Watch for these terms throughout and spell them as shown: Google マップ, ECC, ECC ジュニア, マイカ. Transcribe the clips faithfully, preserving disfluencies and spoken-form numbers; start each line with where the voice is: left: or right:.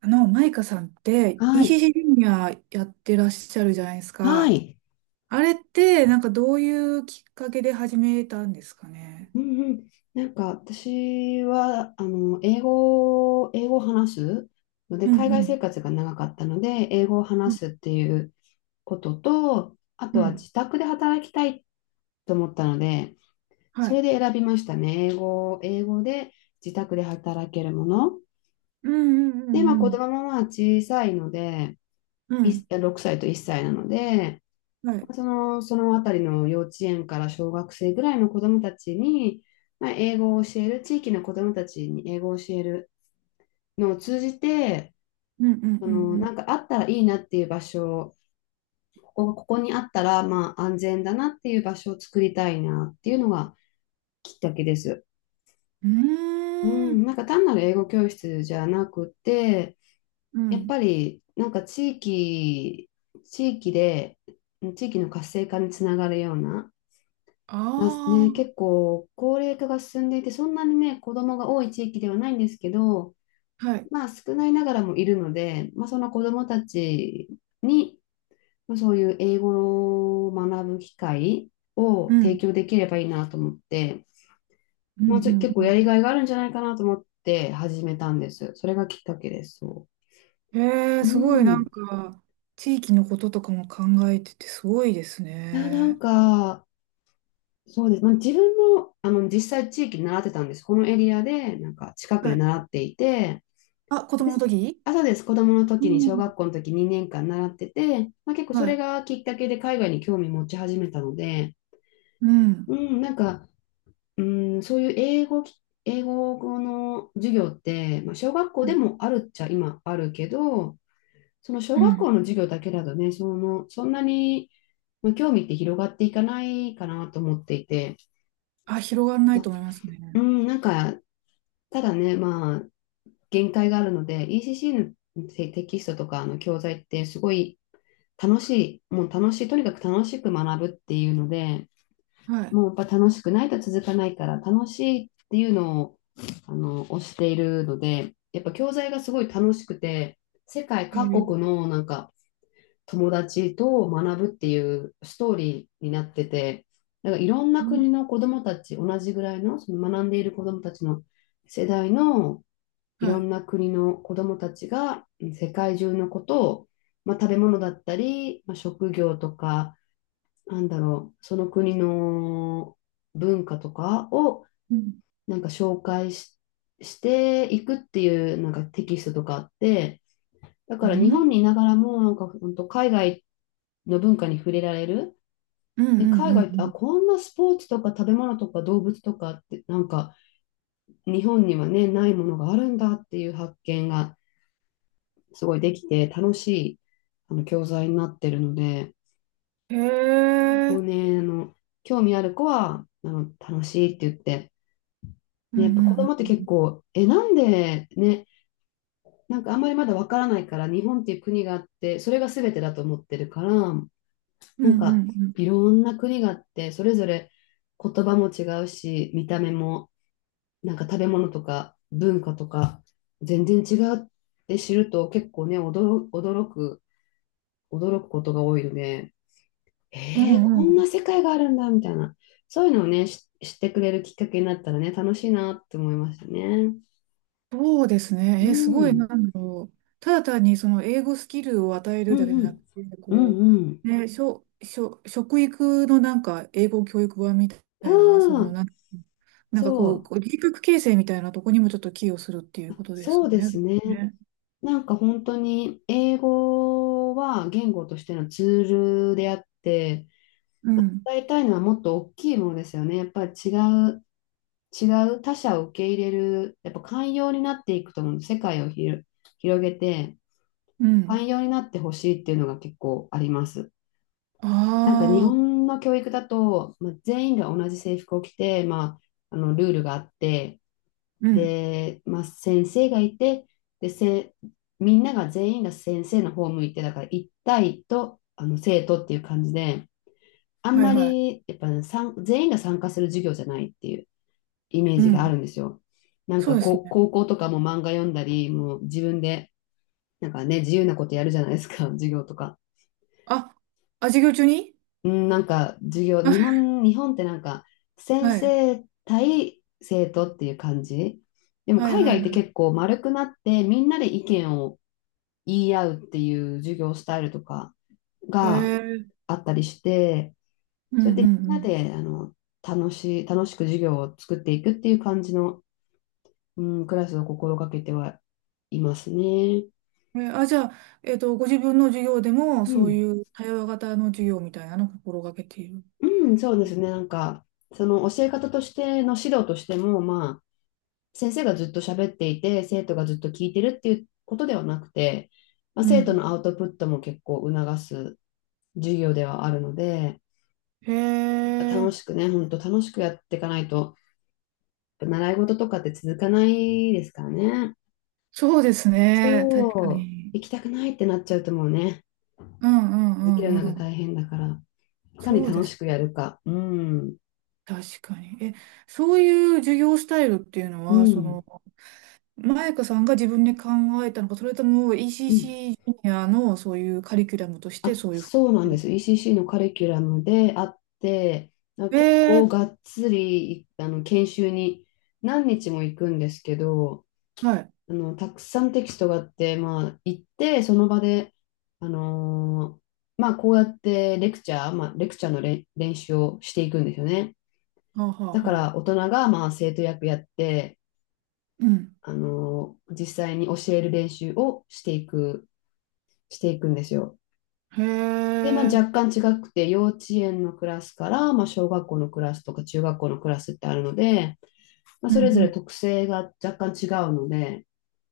right: あの、マイカさんって、
left: は
right: イ c
left: い。
right: c ジュニアやってらっしゃるじゃないです
left: は
right: か。
left: い。
right: あれって、なんかどういうきっかけで始めたんですかね？
left: うんうん、なんか私はあの英語、英語を話すので、
right: うん
left: 海
right: う
left: 外
right: ん。
left: 生活が長かったので英語を
right: う
left: 話
right: ん
left: すっていうことと、あ
right: う
left: とは
right: ん。
left: 自宅で働きたいと思ったので、
right: は
left: それ
right: い。
left: で選びましたね。英語、英語で自宅で働けるもの。
right: うんう
left: で、まあ、
right: んう
left: 子
right: ん
left: 供もまあ小さいので、
right: うん。う
left: い
right: ん。
left: ろくさいといっさいなので、
right: はい。
left: その、そのあたりの幼稚園から小学生ぐらいの子どもたちに、まあ、英語を教える、地域の子どもたちに英語を教えるのを通じて、
right: うんうん
left: そ
right: う
left: の、な
right: ん
left: んかあったらいいなっていう場所、ここ、ここにあったら、まあ、安全だなっていう場所を作りたいなっていうのがきっかけです。
right: う
left: う
right: ん。うー
left: ん、
right: ん。
left: なんか単なる英語教室じゃなくて、
right: う
left: やっ
right: ん。
left: ぱりなんか地域、地域で、地域の活性化につながるような、
right: あ
left: まあね、結構高齢化が進んでいて、そんなにね、子供が多い地域ではないんですけど、
right: あ。はい。
left: まあ少ないながらもいるので、まあその子供たちに、まあ、そういう英語を学ぶ機会
right: う
left: を提
right: ん。
left: 供できればいいなと思って、
right: う
left: ま
right: ん
left: あちょ結
right: う
left: 構やり
right: ん
left: がいがあるんじゃないかなと思って始めたんです。それがきっかけです。そ
right: うん。へえ、
left: う。
right: すごい
left: う
right: なん
left: ん。
right: か、地域のこととかも考えててすごいです
left: いや、なん
right: ね。
left: か、そうです。まあ、自分も、あの、実際地域で習ってたんです。このエリアで、なんか近く
right: は
left: で
right: い。
left: 習っていて、
right: あ、子
left: で
right: 供の
left: す。
right: 時。
left: あ、そうです。子供の
right: う
left: 時に、小
right: ん。
left: 学校の時にねんかん習ってて、まあ、結構そ
right: は
left: れ
right: い。
left: がきっかけで海外に興味持ち始めたので、
right: うん。
left: うん、なんか、うん、そういう英語き、英語の授業って、まあ、小学校
right: う
left: で
right: ん。
left: もあるっちゃ今あるけど、その小学校の授業だけだとね、その、そんなに、まあ、興味って広がっていかないかなと思っていて、
right: あ、広がらな
left: ま
right: い
left: あ
right: と思います
left: う
right: ね。
left: ん、なんか、ただね、まあ、限界があるので、イーシーシー のテテキストとかの教材ってすごい楽しい、もう楽しい、とにかく楽しく学ぶっていうので、
right: はい。
left: もうやっぱ楽しくないと続かないから、楽しいっていうのを、あの、推しているので、やっぱ教材がすごい楽しくて、世界各国
right: へ。
left: のなんか友達と学ぶっていうストーリーになってて、なんかいろん
right: う
left: な
right: ん。
left: 国の子どもたち、同じぐらいの、その学んでいる子どもたちの世代のい
right: は
left: ろ
right: い。
left: んな国の子どもたちが世界中のことを、まあ、食べ物だったり、まあ、職業とか、なんだろう、その国の文化とかを
right: うん
left: なんか紹介し、していくっていうなんかテキストとかあって、だ
right: う
left: から日本
right: ん。
left: にいながらもなんか本当海外の文化に触れられる。
right: うんう
left: で、海
right: ん
left: 外って、
right: う
left: あ、
right: ん
left: こんなスポーツとか食べ物とか動物とかってなんか日本にはね、ないものがあるんだっていう発見がすごいできて楽しいあの教材になってるので、
right: うん。
left: 結
right: へ
left: 構
right: え。
left: ね、あの、興味ある子は、あの、楽しいって言って、
right: うん
left: ね、
right: う
left: やっぱ子
right: ん
left: 供って
right: う
left: 結
right: ん。
left: 構、え、なんでね、なんかあんまりまだわからないから、日本っていう国があって、それが全てだと思ってるから、
right: う
left: なん
right: んう
left: か
right: んうん。
left: いろんな国があって、それぞれ言葉も違うし、見た目も、なんか食べ物とか文化とか、全然違うって知ると結構ね、驚、驚く、驚くことが多いので、
right: う
left: えー
right: ん
left: こ
right: う
left: ん
right: ん。
left: な世界があるんだ、みたいな。そういうのをね、し知ってくれるきっかけになったらね、楽しいなって思いましたね。
right: そうですね。
left: う
right: えー、すごい、な
left: ん。
right: んだろう。ただ単にその英語スキルを与え
left: う
right: るだけじ
left: ん
right: ゃ
left: う
right: なく
left: ん。
right: て、
left: う
right: こ
left: んうん。
right: う、ね、しょ、しょ、食育のなんか英語教育版みた
left: あ
right: いな、その、
left: あ、
right: なん、なんか
left: そ
right: こう、
left: う。
right: こう人格形成みたいなとこにもちょっと寄与するっていうことで
left: そ
right: す
left: う
right: よ
left: で
right: ね。
left: すね。
right: ね。
left: なんか本当に英語は言語としてのツールであって、
right: うん。
left: 伝えたいのはもっと大きいものですよね。やっぱり違う、違う他者を受け入れる、やっぱ寛容になっていくと思う。世界をひろ広げて、
right: うん。
left: 寛容になってほしいっていうのが結構あります。なんか日
right: ああ、
left: 本の教育だと、まあ、全員が同じ制服を着て、まあ、あのルールがあって、
right: うん。
left: で、まあ、先生がいて、で、せ、みんなが全員が先生の方を向いて、だから一対とあの生徒っていう感じで、あん
right: はい
left: ま
right: はい。
left: りやっぱ、ね、参全員が参加する授業じゃないっていうイメー
right: う
left: ジがあ
right: ん。
left: るんですよ。なん
right: そう
left: か
right: ですね。
left: こう高校とかも漫画読んだり、もう自分でなんかね、自由なことやるじゃないですか、授業とか。
right: あ、あ、授業中に
left: うん、なんか授業、日 本、日本ってなんか先
right: はい。
left: 生対生徒っていう感じ。でも
right: はい
left: 海
right: はい
left: 外って
right: は
left: 結構丸くなってみんなで意見を言い合うっていう授業スタイルとか
right: い。へ
left: が
right: え。
left: あったりして、
right: うん
left: それでみん
right: う
left: な
right: ん
left: であの楽しい、楽しく授業を作っていくっていう感じの、うん、クラスを心がけてはいますね。
right: うん。え、あ、じゃあ、えっと、ご自分の授業でも、
left: う
right: そうい
left: ん、
right: う対話型の授業みたいなのを心がけている。
left: うん、そうですね。なんかその教え方としての指導としても、まあ先生がずっと喋っていて、生徒がずっと聞いてるっていうことではなくて、まあ、
right: う
left: 生徒
right: ん。
left: のアウトプットも結構促す授業ではあるので、
right: へ
left: 楽
right: え。
left: しくね、本当楽しくやっていかないと、習い事とかって続かないですからね。
right: そうです
left: そ
right: ね。確か
left: う、
right: に。
left: 行きたくないってなっちゃうともうね、
right: うんう
left: 続ける
right: ん
left: の
right: うんう
left: が
right: ん。
left: 大変だから、いかに
right: そうで
left: 楽し
right: す。
left: くやるか。うん、
right: 確かに。え、そういう授業スタイルっていうの
left: う
right: は、そ
left: ん、
right: の、マイカさんが自分で考えたのか、それとも
left: うん。
right: イーシーシー ジュニアのそういうカリキュラムとして
left: あ、
right: そういうふ
left: そうなん
right: う
left: で
right: に。
left: す。イーシーシー のカリキュラムであって、あ
right: え
left: 結構
right: ー
left: がっつりあの研修に何日も行くんですけど、
right: はい。
left: あのたくさんテキストがあって、まあ、行って、その場で、あのーまあ、こうやってレクチャー、まあ、レクチャーのれ練習をしていくんですよね。
right: はあ、はあ、
left: だか
right: は
left: ら
right: あ。
left: 大人が、まあ、生徒役やって、
right: うん。
left: あのー実際に教える練習をしていく、していくんですよ。
right: へ
left: で、まあ、
right: え。
left: 若干違くて、幼稚園のクラスから、まあ、小学校のクラスとか中学校のクラスってあるので、まあ、
right: うん
left: そ
right: う
left: れぞれ
right: ん。
left: 特性が若干違うので、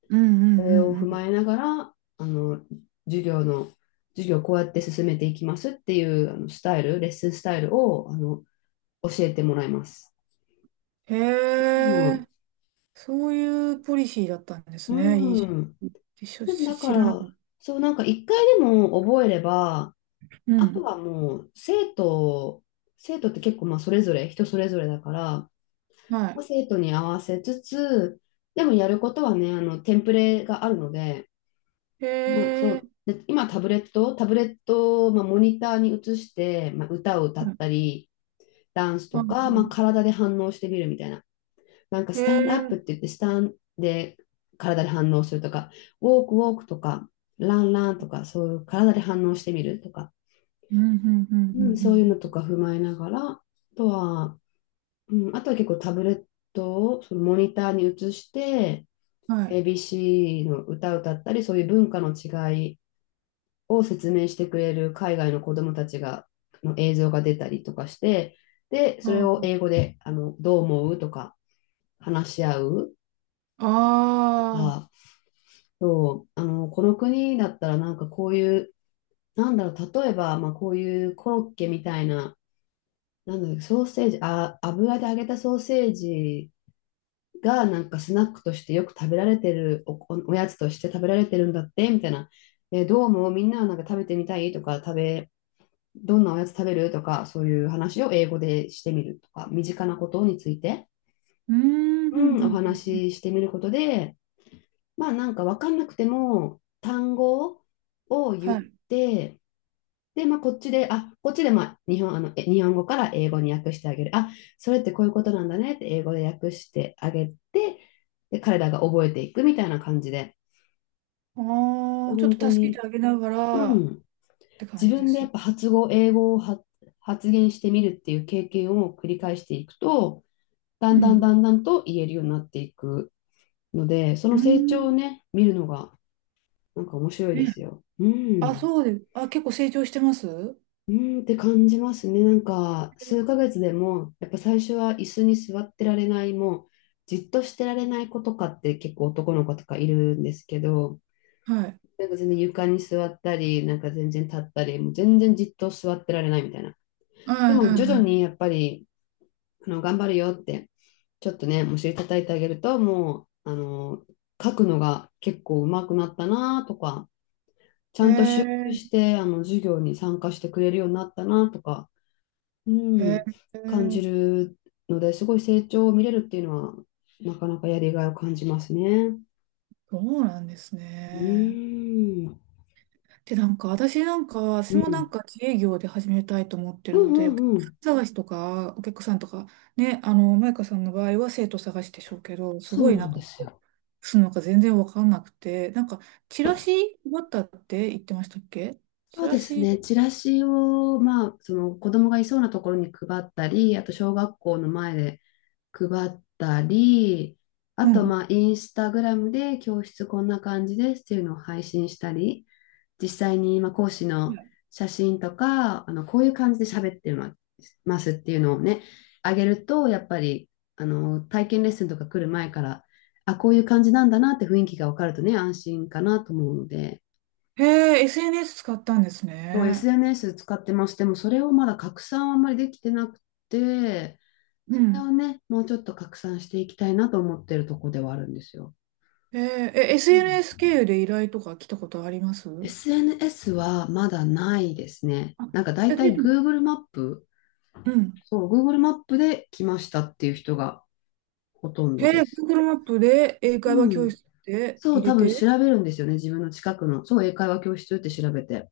right: うんう
left: そ
right: んう
left: れを
right: んう
left: 踏ま
right: ん。
left: えながら、あの、授業の、授業をこうやって進めていきますっていうあのスタイル、レッスンスタイルを、あの、教えてもらいます。
right: へ
left: う
right: え。
left: ん。
right: そういうポリシーだったんですね。
left: うん。
right: イーシーシー
left: で
right: し
left: も
right: しし
left: だか
right: 知らなかっ
left: ら、
right: た。
left: そう、なんか一回でも覚えれば、
right: う
left: あと
right: ん。
left: はもう生徒、生徒って結構まあそれぞれ、人それぞれだから、
right: はい。
left: 生徒に合わせつつ、でもやることはね、あの、テンプレがあるので、まあ、そ
right: へ
left: う、
right: え。
left: で、今タブレット、タブレットを、まあ、モニターに移して、まあ、歌を歌
right: は
left: っ
right: い。
left: たり、ダンス
right: あ
left: とか、まあ、
right: あ。
left: 体で反応してみるみたいな。なんか、
right: へ
left: スタンドアップって言
right: え。
left: って、スタンで体で反応するとか、ウォークウォークとか、ランランとか、そういう体で反応してみるとか、
right: うんうんうんう
left: うん、そういうのと
right: ん
left: か踏まえながら、あとは、うん、あとは結構タブレットをそのモニターに移して、
right: うん。はい。
left: エービーシー の歌を歌ったり、そういう文化の違いを説明してくれる海外の子どもたちがの映像が出たりとかして、で、それを
right: あ
left: 英語であのどう思うとか話し合う
right: あ。
left: と
right: ああ。
left: か、そうあのこの国だったらなんかこういう、なんだろう、例えば、まあ、こういうコロッケみたいな、なんだろう、ソーセージ、あ、油で揚げたソーセージがなんかスナックとしてよく食べられてるお、おおやつとして食べられてるんだってみたいな、えーどうもみんななんか食べてみたいとか食べ、どんなおやつ食べるとかそういう話を英語でしてみるとか身近なことについて、
right: うんうん
left: うん、
right: う
left: お
right: んうん。
left: 話ししてみることで、まあ、なんか分かんなくても単語を言っ
right: はい。
left: て、で、まあ、こっちで、あ、こっちで、まあ、日本、あの、え日本語から英語に訳してあげる。あ、それってこういうことなんだねって英語で訳してあげて、で、彼らが覚えていくみたいな感じで、
right: ああ、ちょっ
left: 本
right: と
left: 当
right: 助けて
left: に、
right: あげなが
left: う
right: らっ
left: ん、
right: て感
left: 自
right: じで
left: 分で
right: す
left: やっ
right: よ。
left: ぱ発語、英語を発発言してみるっていう経験を繰り返していくと、だん
right: う
left: だん
right: ん。
left: だんだんと言えるようになっていくので、そ
right: う
left: の成長を
right: ん。
left: ね、見るのが、なんか面白いで
right: ね。
left: すよ。う
right: あ、
left: ん。
right: そうです。あ、結構成長してます。はい。
left: うーんって感じますね。なんか、数ヶ月でも、やっぱ最初は椅子に座ってられない、もう、じっとしてられない子とかって結構男の子とかいるんですけど、
right: はい
left: なんか全然床に座ったり、なんか全然立ったり、もう全然じっと座ってられないみたいな。
right: は
left: で
right: い
left: も徐々
right: は
left: にやっぱり、あの、頑張るよって、ちょっとね、お尻叩いてあげると、もう、あの、書くのが結構上手くなったなとか、ち
right: い。へ
left: ゃんと集中
right: え、
left: して、あの、授業に参加してくれるようになったなとか、う
right: へ
left: ん、
right: え、
left: 感じるので、すごい成長を見れるっていうのは、なかなかやりがいを感じますね。
right: そうなんです
left: う
right: ね。
left: ーん、
right: で、なんか、私なんか、私
left: う
right: もな
left: ん、
right: んか自営業で始めたいと思って
left: う
right: るの
left: んう
right: で、お客
left: んうん、
right: さん探しとか、お客さんとか、ね、あの、マイカさんの場合は生徒探しでしょうけど、す
left: そ
right: ご
left: う
right: いな
left: な
right: ん
left: ん
right: か、
left: ですよ。
right: するのか全然わかんなくて、なんか、チラシ配ったって言ってましたっけ？チ
left: そう
right: ラ
left: です
right: シ、
left: ね、チラシを、まあ、その子供がいそうなところに配ったり、あと小学校の前で配ったり、あ
right: う
left: と、
right: ん。
left: まあ、インスタグラムで教室こんな感じですっていうのを配信したり、実際に、まあ、講師
right: は
left: の
right: い。
left: 写真とか、あの、こういう感じで喋ってまますっていうのをね、あげると、やっぱり、あの、体験レッスンとか来る前から、あ、こういう感じなんだなって雰囲気が分かるとね、安心かなと思うので、
right: へえ、エスエヌエス 使ったんです
left: そう、
right: ね。
left: エスエヌエス 使ってます。でも、それをまだ拡散はあんまりできてなくて、
right: う
left: それ
right: ん。
left: をね、もうちょっと拡散していきたいなと思ってるとこではあるんですよ。
right: へえ、え
left: う
right: エスエヌエス
left: ん、
right: 経由で依頼とか来たことあります？
left: エスエヌエス はまだないですね。
right: あ、
left: なんかだい
right: え、
left: た
right: で、
left: い Google マップ、
right: うん。
left: そう、Google マップで来ましたっていう人がほとん
right: へ
left: ど
right: え、
left: です。
right: Google マップで英会話
left: う
right: 教
left: ん。
right: 室で
left: そ
right: 入
left: う、
right: れ
left: 多分調
right: て、
left: べるんですよね。自分の近くの。そう、英会話教室って調べて。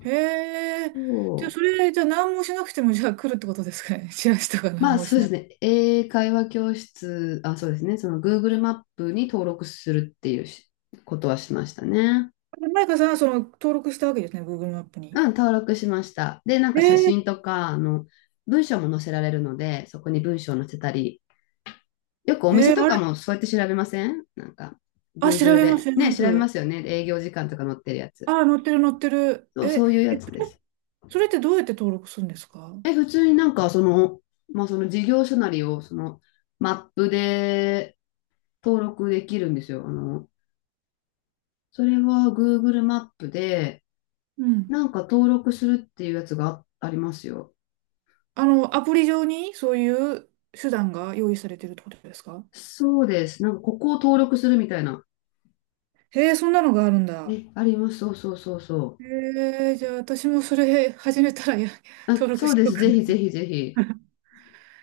right: へえ。じゃあ、
left: そ
right: そ
left: う。
right: れ、じゃあ何もしなくても、じゃあ来るってことですかね？チラシとか何
left: まあ
right: も
left: そ
right: し
left: うで
right: な
left: す
right: い。
left: ね。英会話教室、あ、そうですね。その Google マップに登録するっていうしことはしましたね。
right: マイカさんはその登録したわけですね、Google マップ
left: う
right: に。
left: ん、登録しました。で、なん
right: え
left: か写
right: ー、
left: 真とか、あの、文章も載せられるので、そこに文章を載せたり、よくお店
right: えー、
left: と
right: あ
left: か
right: れ、
left: もそうやって調べませんなんか、
right: あ、調
left: Google
right: べます、
left: で。
right: 調べ
left: ね、
right: ま
left: 調べま
right: す。
left: すよね。営業時間とか載ってるやつ。
right: あ、載ってる、載ってる。
left: そ
right: え、
left: う、そ
right: え、
left: ういうやつ
right: そ
left: で
right: れ
left: す。
right: それってどうやって登録するんですか？
left: え、普通になんか、その、まあ、その事業所なりを、その、マップで登録できるんですよ。あの、それは Google マップで、
right: うん。
left: なんか登録するっていうやつがあありますよ。
right: あの、アプリ上にそういう手段が用意されてるってことですか？
left: そうです。なんか、ここを登録するみたいな。
right: へえ、そんなのがあるんだ。
left: え、あります。そうそうそうそう。
right: えー、じゃあ私もそれ始めたらや、
left: あ、
right: 登録
left: そ
right: し
left: うで
right: よう
left: す。
right: か
left: ぜひぜ
right: な。
left: ひぜひ。